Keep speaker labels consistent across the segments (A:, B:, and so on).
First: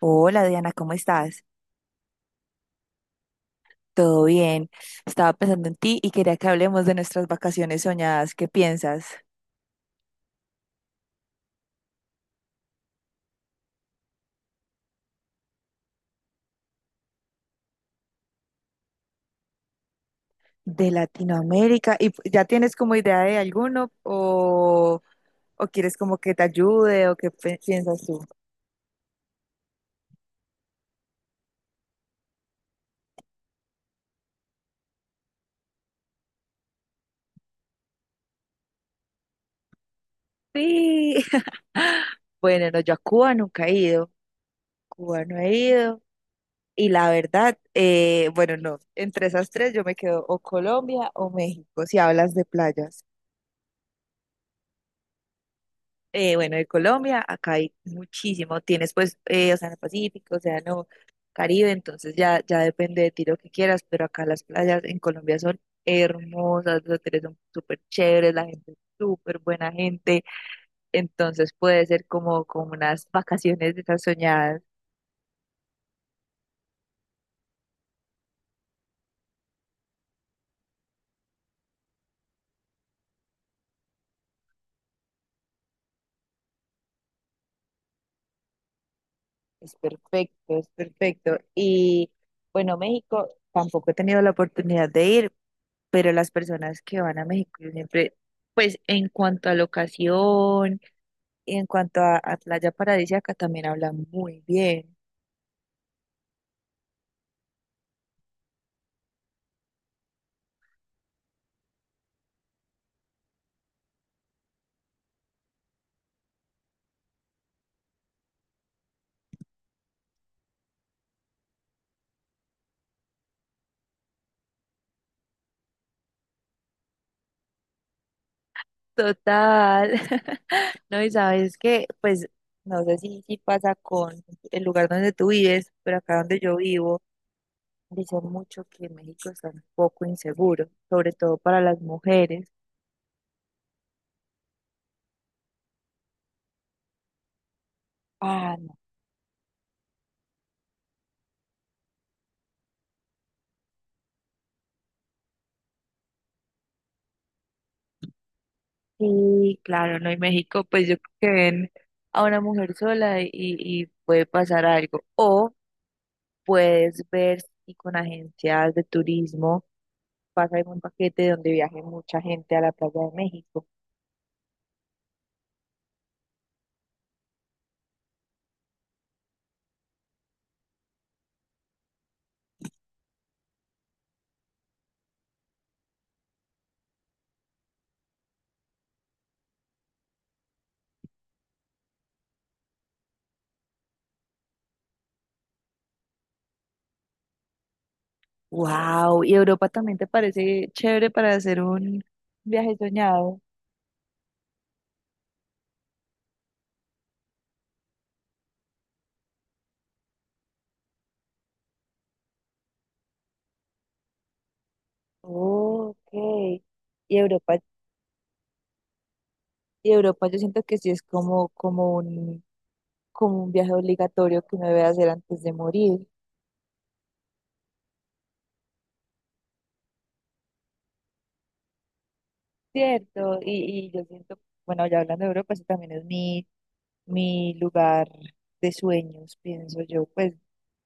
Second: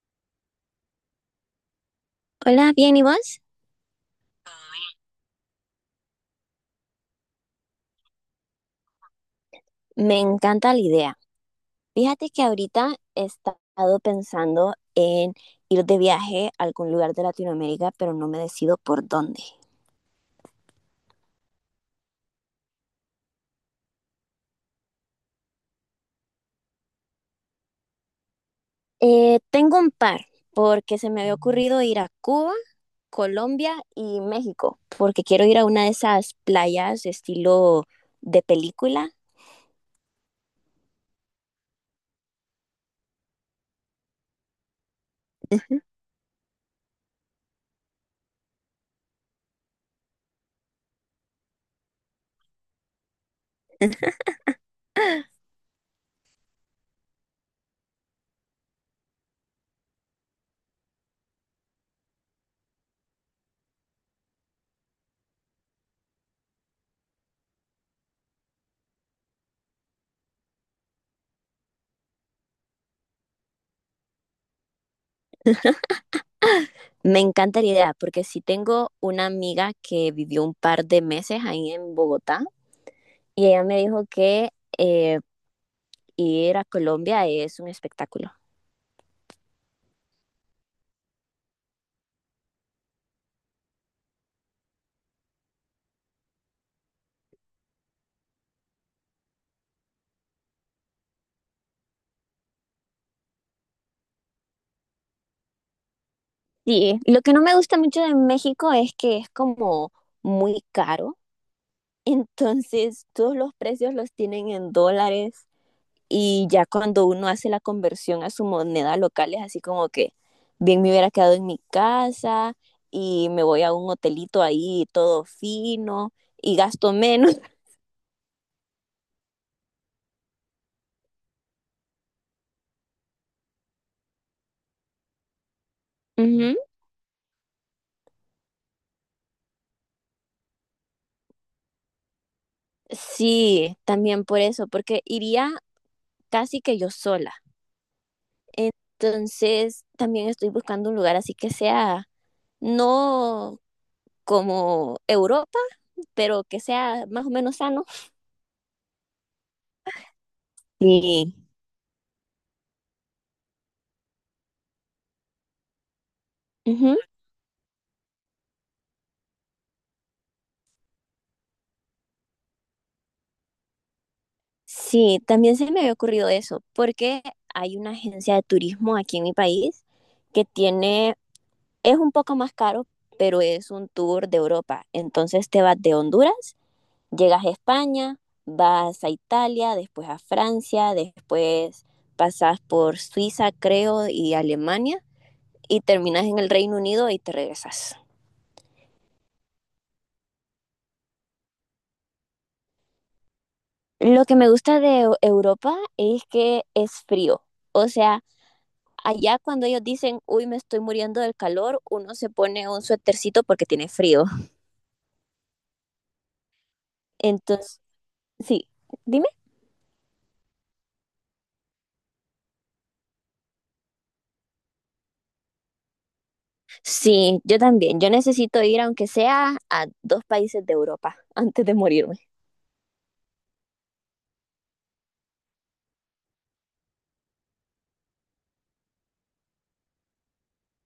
A: Hola Diana, ¿cómo estás?
B: Hola, bien, ¿y vos?
A: ¿Todo bien? Estaba pensando en ti y quería que hablemos de nuestras vacaciones soñadas. ¿Qué piensas
B: Me encanta la idea. Fíjate que ahorita he estado pensando en ir de viaje a algún lugar de Latinoamérica, pero no me decido por dónde.
A: de Latinoamérica? ¿Y ya tienes como idea de alguno o quieres como que te ayude o qué piensas tú?
B: Tengo un par, porque se me había ocurrido ir a Cuba, Colombia y México, porque quiero ir a una de esas playas de estilo de película.
A: Sí. Bueno, no, yo a Cuba nunca he ido. Cuba no he ido. Y la verdad, bueno, no, entre esas tres yo me quedo o Colombia o México, si hablas de playas. Bueno, de Colombia, acá hay muchísimo. Tienes pues Océano Pacífico, Océano Caribe, entonces ya depende de ti lo que quieras, pero acá las playas en Colombia son hermosas, los hoteles son súper chéveres, la gente es súper buena gente, entonces puede ser como unas vacaciones de esas soñadas.
B: Me encanta la idea, porque sí tengo una amiga que vivió un par de meses ahí en Bogotá y ella me dijo que... em, ir a Colombia es un espectáculo.
A: Es perfecto, es perfecto. Y bueno, México, tampoco he tenido la oportunidad de ir, pero las personas que van a México yo siempre, pues en cuanto a locación, y en cuanto a Playa Paradisíaca, también habla muy bien.
B: Sí, lo que no me gusta mucho de México es que es como muy caro, entonces todos los precios los tienen en dólares y ya cuando uno hace la conversión a su moneda local es así como que bien me hubiera quedado en mi casa y me voy a un hotelito ahí todo fino y gasto menos.
A: Total. No, y sabes que, pues, no sé si pasa con el lugar donde tú vives, pero acá
B: Uh
A: donde yo
B: -huh.
A: vivo, dicen mucho que México está un poco inseguro, sobre todo para las mujeres.
B: Sí, también por eso, porque iría casi que yo sola.
A: Ah, no.
B: Entonces, también estoy buscando un lugar así que sea no como Europa, pero que sea más o menos sano.
A: Sí, claro, no, y México, pues yo creo que
B: Sí.
A: ven a una mujer sola y puede pasar algo. O
B: Ujú.
A: puedes ver si con agencias de turismo pasa en un paquete donde viaje mucha gente a la playa de México.
B: Sí, también se me había ocurrido eso, porque hay una agencia de turismo aquí en mi país que tiene, es un poco más caro, pero es un tour de Europa. Entonces te vas de Honduras, llegas a España, vas a Italia, después a Francia, después pasas por Suiza, creo, y Alemania, y terminas en el Reino Unido y te regresas.
A: Wow, ¿y Europa también te parece chévere para hacer un viaje soñado?
B: Lo que me gusta de Europa es que es frío. O sea, allá cuando ellos dicen, uy, me estoy muriendo del calor, uno se pone un suétercito porque tiene frío.
A: Okay, y Europa,
B: Entonces, sí, dime.
A: y Europa yo siento que sí es como un viaje obligatorio que uno debe hacer antes de morir.
B: Sí, yo también. Yo necesito ir, aunque sea a 2 países de Europa antes de morirme.
A: Cierto, y yo siento, bueno, ya hablando de Europa, ese también es mi lugar de sueños, pienso yo. Pues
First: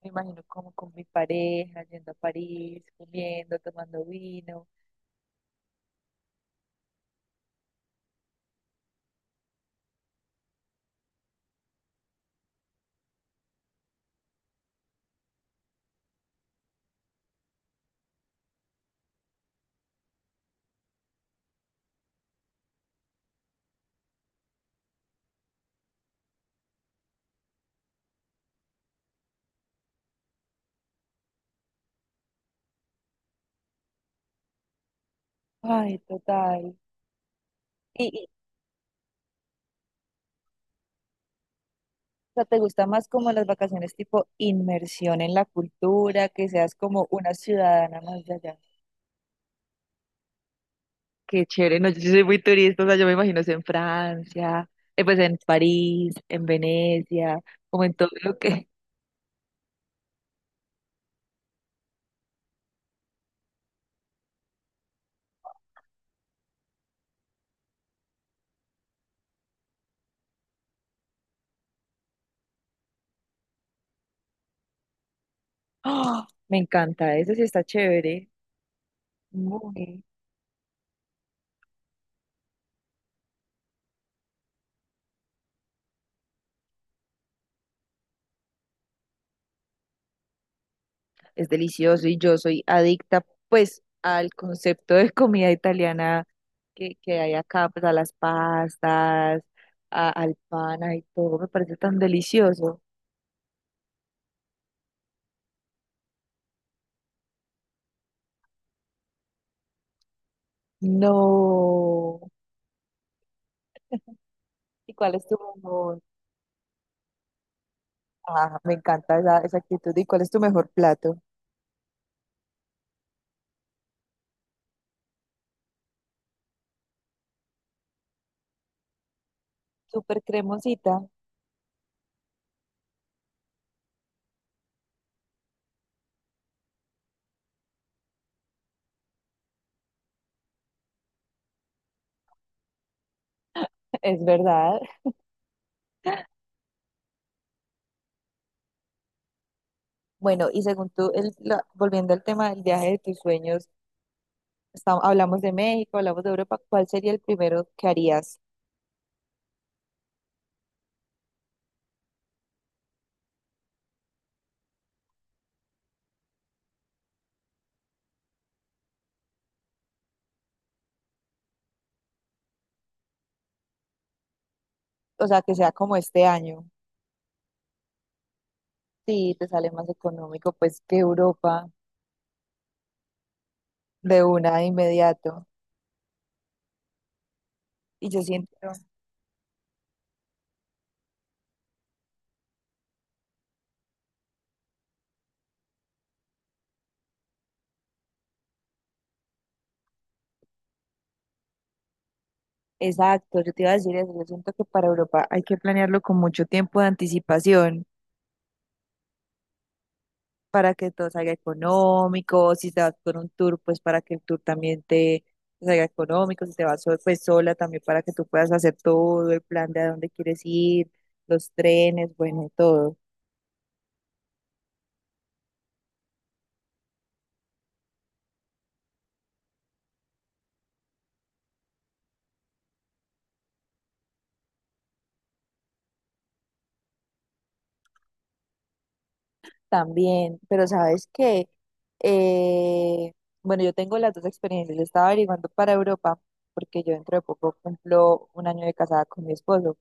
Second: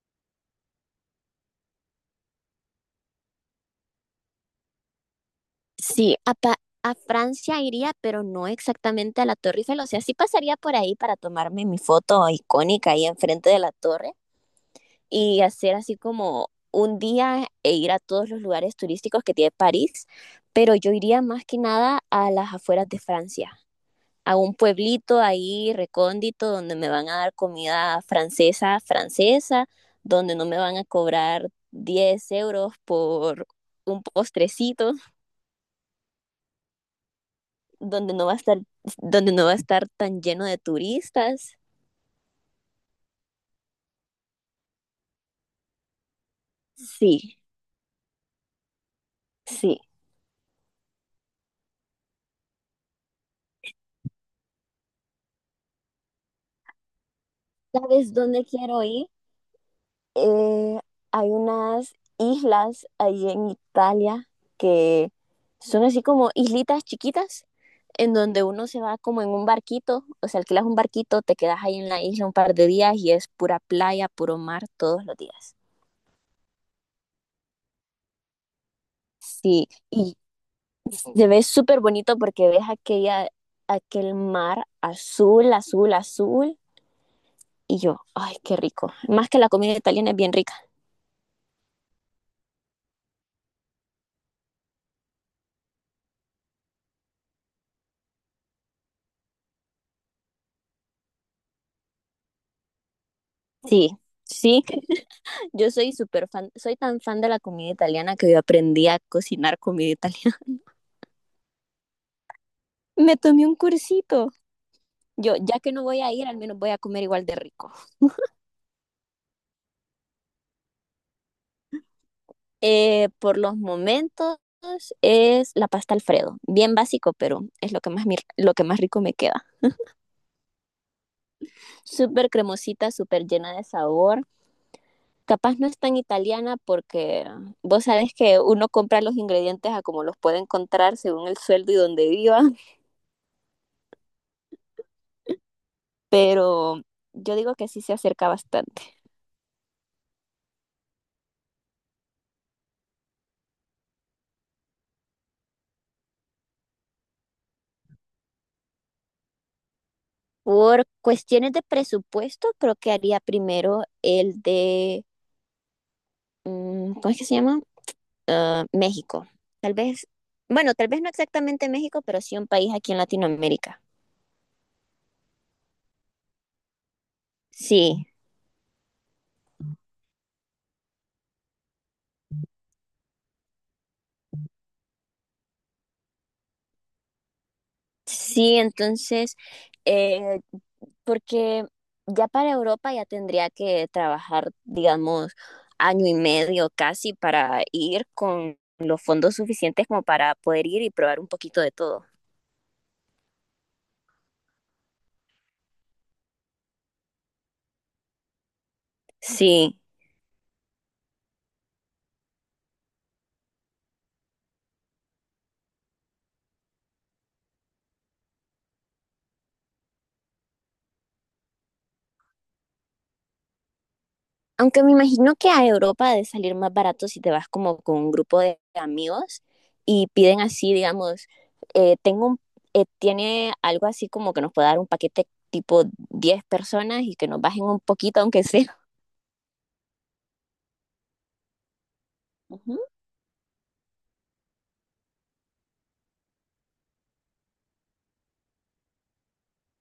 A: me imagino como con mi pareja, yendo a París, comiendo, tomando vino.
B: Sí, a Francia iría, pero no exactamente a la Torre Eiffel. O sea, sí pasaría por ahí para tomarme mi foto icónica ahí enfrente de la torre, y hacer así como un día e ir a todos los lugares turísticos que tiene París, pero yo iría más que nada a las afueras de Francia, a un pueblito ahí recóndito donde me van a dar comida francesa, francesa, donde no me van a cobrar 10 euros por un postrecito,
A: Ay, total. Y,
B: donde
A: y,
B: no va a estar, donde no va a estar tan lleno de turistas.
A: o sea, ¿te gusta más como las vacaciones tipo inmersión en la cultura, que seas como una
B: Sí,
A: ciudadana más de allá?
B: sí.
A: Qué chévere, no, yo sí soy muy turista, o sea, yo me imagino es en Francia, pues en París, en Venecia, como en todo
B: ¿Sabes
A: lo
B: dónde
A: que...
B: quiero ir? Eh, hay unas islas ahí en Italia que son así como islitas chiquitas en donde uno se va como en un barquito, o sea, alquilas un barquito, te quedas ahí en la isla un par de días y es pura playa, puro mar todos los días.
A: ¡Ah! Me encanta, eso sí está chévere,
B: Sí,
A: muy.
B: y se ve súper bonito porque ves aquella, aquel mar azul, azul, azul, y yo, ay, qué rico. Más que la comida italiana es bien rica.
A: Es delicioso y yo soy adicta pues al concepto de comida italiana que hay acá, pues a las pastas, al pan, y todo, me parece tan delicioso.
B: Sí, sí, yo soy súper fan, soy tan fan de la comida italiana que yo aprendí a cocinar comida italiana.
A: No.
B: Me tomé un cursito.
A: ¿Y cuál es
B: Yo,
A: tu
B: ya que no
A: mejor?
B: voy a ir, al menos voy a comer igual de rico.
A: Ah, me encanta esa actitud. ¿Y cuál es tu mejor plato?
B: Por los momentos es la pasta Alfredo. Bien básico, pero es lo que más rico me queda.
A: Súper cremosita,
B: Súper cremosita, súper llena de sabor. Capaz no es tan italiana porque vos sabés que uno compra los ingredientes a como los puede encontrar según el sueldo y donde viva,
A: es verdad.
B: pero yo digo que sí se acerca bastante.
A: Bueno, y según tú, volviendo al tema del viaje de tus sueños, hablamos de México, hablamos de Europa, ¿cuál sería el primero que harías?
B: Por cuestiones de presupuesto, creo que haría primero el de, ¿cómo es que se llama? Ah, México. Tal vez, bueno, tal vez no exactamente México, pero sí un país aquí en Latinoamérica.
A: O sea, que sea como este año.
B: Sí,
A: Sí, te sale más económico, pues, que Europa de una de inmediato. Y yo siento
B: sí, entonces, eh, porque ya para Europa ya tendría que trabajar, digamos, año y medio casi para ir con los fondos suficientes como para poder ir y probar un poquito de todo.
A: exacto, yo te iba a decir eso. Yo siento que para Europa hay que planearlo con mucho tiempo de anticipación
B: Sí.
A: para que todo salga económico. Si te vas con un tour, pues para que el tour también te salga económico. Si te vas pues sola también para que tú puedas hacer todo el plan de a dónde quieres ir, los trenes, bueno, todo
B: Aunque me imagino que a Europa ha de salir más barato si te vas como con un grupo de amigos y piden así, digamos, eh, tengo un- tiene algo así como que nos pueda dar un paquete tipo 10 personas y que nos bajen un poquito, aunque sea.
A: también. Pero sabes que,
B: Ujú.
A: bueno, yo tengo las dos experiencias. Yo estaba averiguando para Europa porque yo dentro de poco cumplo un año de casada con mi esposo,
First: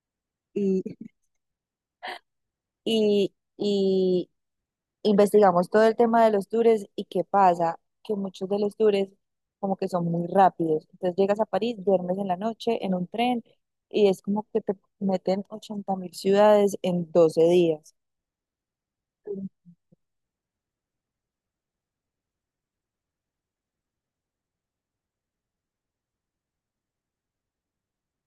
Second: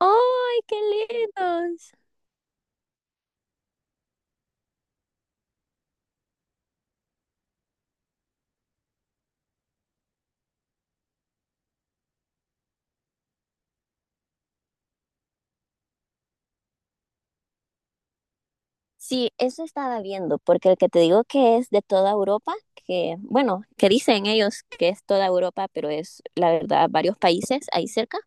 B: ¡Ay, qué lindos!
A: y investigamos todo el tema de los tours y qué pasa, que muchos de los tours como que son muy rápidos. Entonces llegas a París, duermes en la noche en un tren y es como que te meten 80.000 ciudades en 12 días.
B: Sí, eso estaba viendo, porque el que te digo que es de toda Europa, que bueno, que dicen ellos que es toda Europa, pero es la verdad varios países ahí cerca.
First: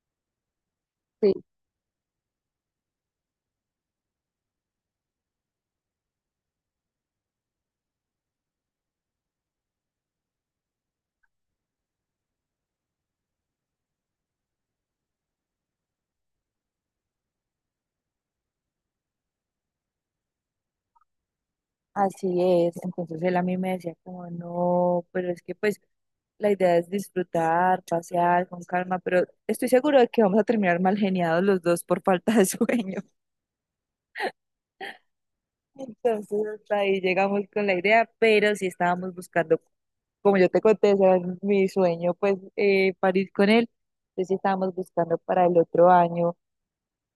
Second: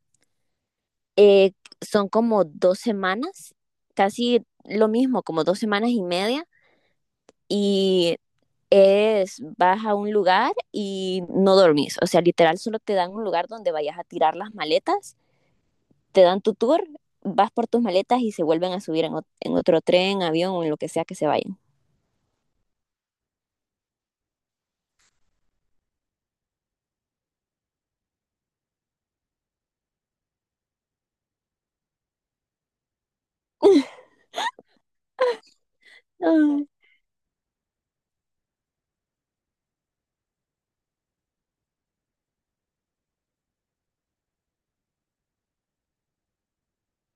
A: Sí,
B: Eh, son como 2 semanas, casi lo mismo, como 2 semanas y media. Y es, vas a un lugar y no dormís. O sea, literal, solo te dan un lugar donde vayas a tirar las maletas, te dan tu tour, vas por tus maletas y se vuelven a subir en otro tren, avión o en lo que sea que se vayan.
A: así es. Entonces él a mí me decía como no, pero es que pues la idea es disfrutar, pasear con calma, pero estoy seguro de que vamos a terminar mal geniados los dos por falta de sueño. Entonces
B: Ah,
A: hasta ahí llegamos con la idea, pero sí estábamos buscando, como yo te conté, ese era mi sueño, pues París con él. Entonces sí estábamos buscando para el otro año,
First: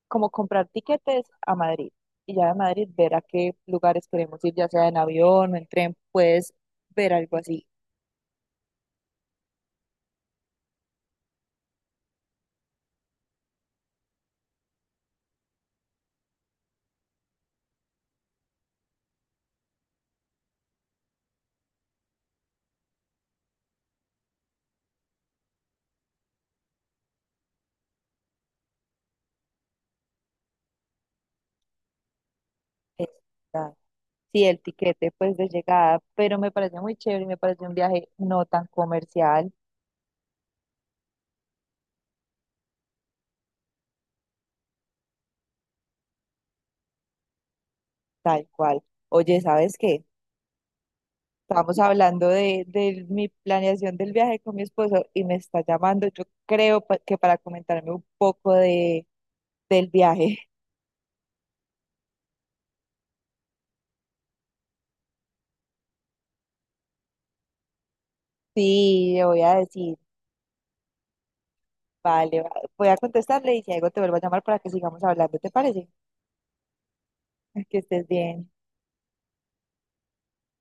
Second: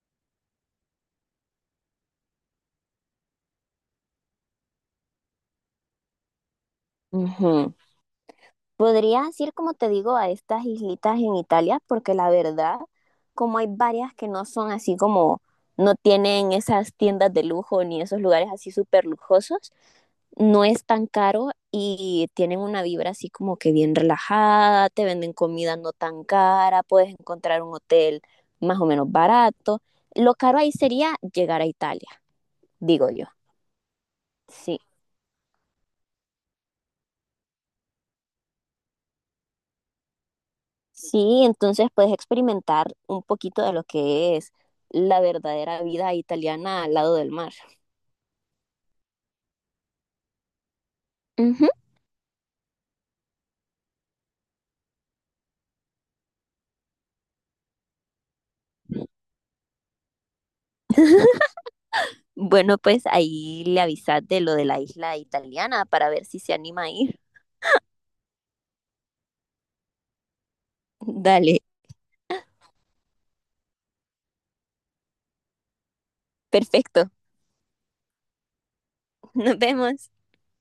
A: como comprar tiquetes a Madrid y ya de Madrid ver a qué lugares queremos ir, ya sea en avión o en tren, puedes ver algo así.
B: ujú. Podrías ir, como te digo, a estas islitas en Italia, porque la verdad, como hay varias que no son así como, no tienen esas tiendas de lujo ni esos lugares así súper lujosos, no es tan caro y tienen una vibra así como que bien relajada, te venden comida no tan cara, puedes encontrar un hotel más o menos barato. Lo caro ahí sería llegar a Italia, digo yo.
A: Está- Sí, el
B: Sí.
A: tiquete pues de llegada, pero me parece muy chévere, y me parece un viaje no tan comercial,
B: Sí, entonces puedes experimentar un poquito de lo que es la verdadera vida italiana al lado del mar.
A: tal cual. Oye, ¿sabes qué?
B: Ujú.
A: Estábamos hablando de mi planeación del viaje con mi esposo y me está llamando, yo creo que para comentarme un poco del viaje.
B: Bueno, pues ahí le avisas de lo de la isla italiana para ver si se anima a ir.
A: Sí, le voy a decir,
B: Dale,
A: vale, voy a contestarle y si algo te vuelvo a llamar para que sigamos hablando, ¿te parece?
B: perfecto.
A: Que estés bien.
B: Nos vemos.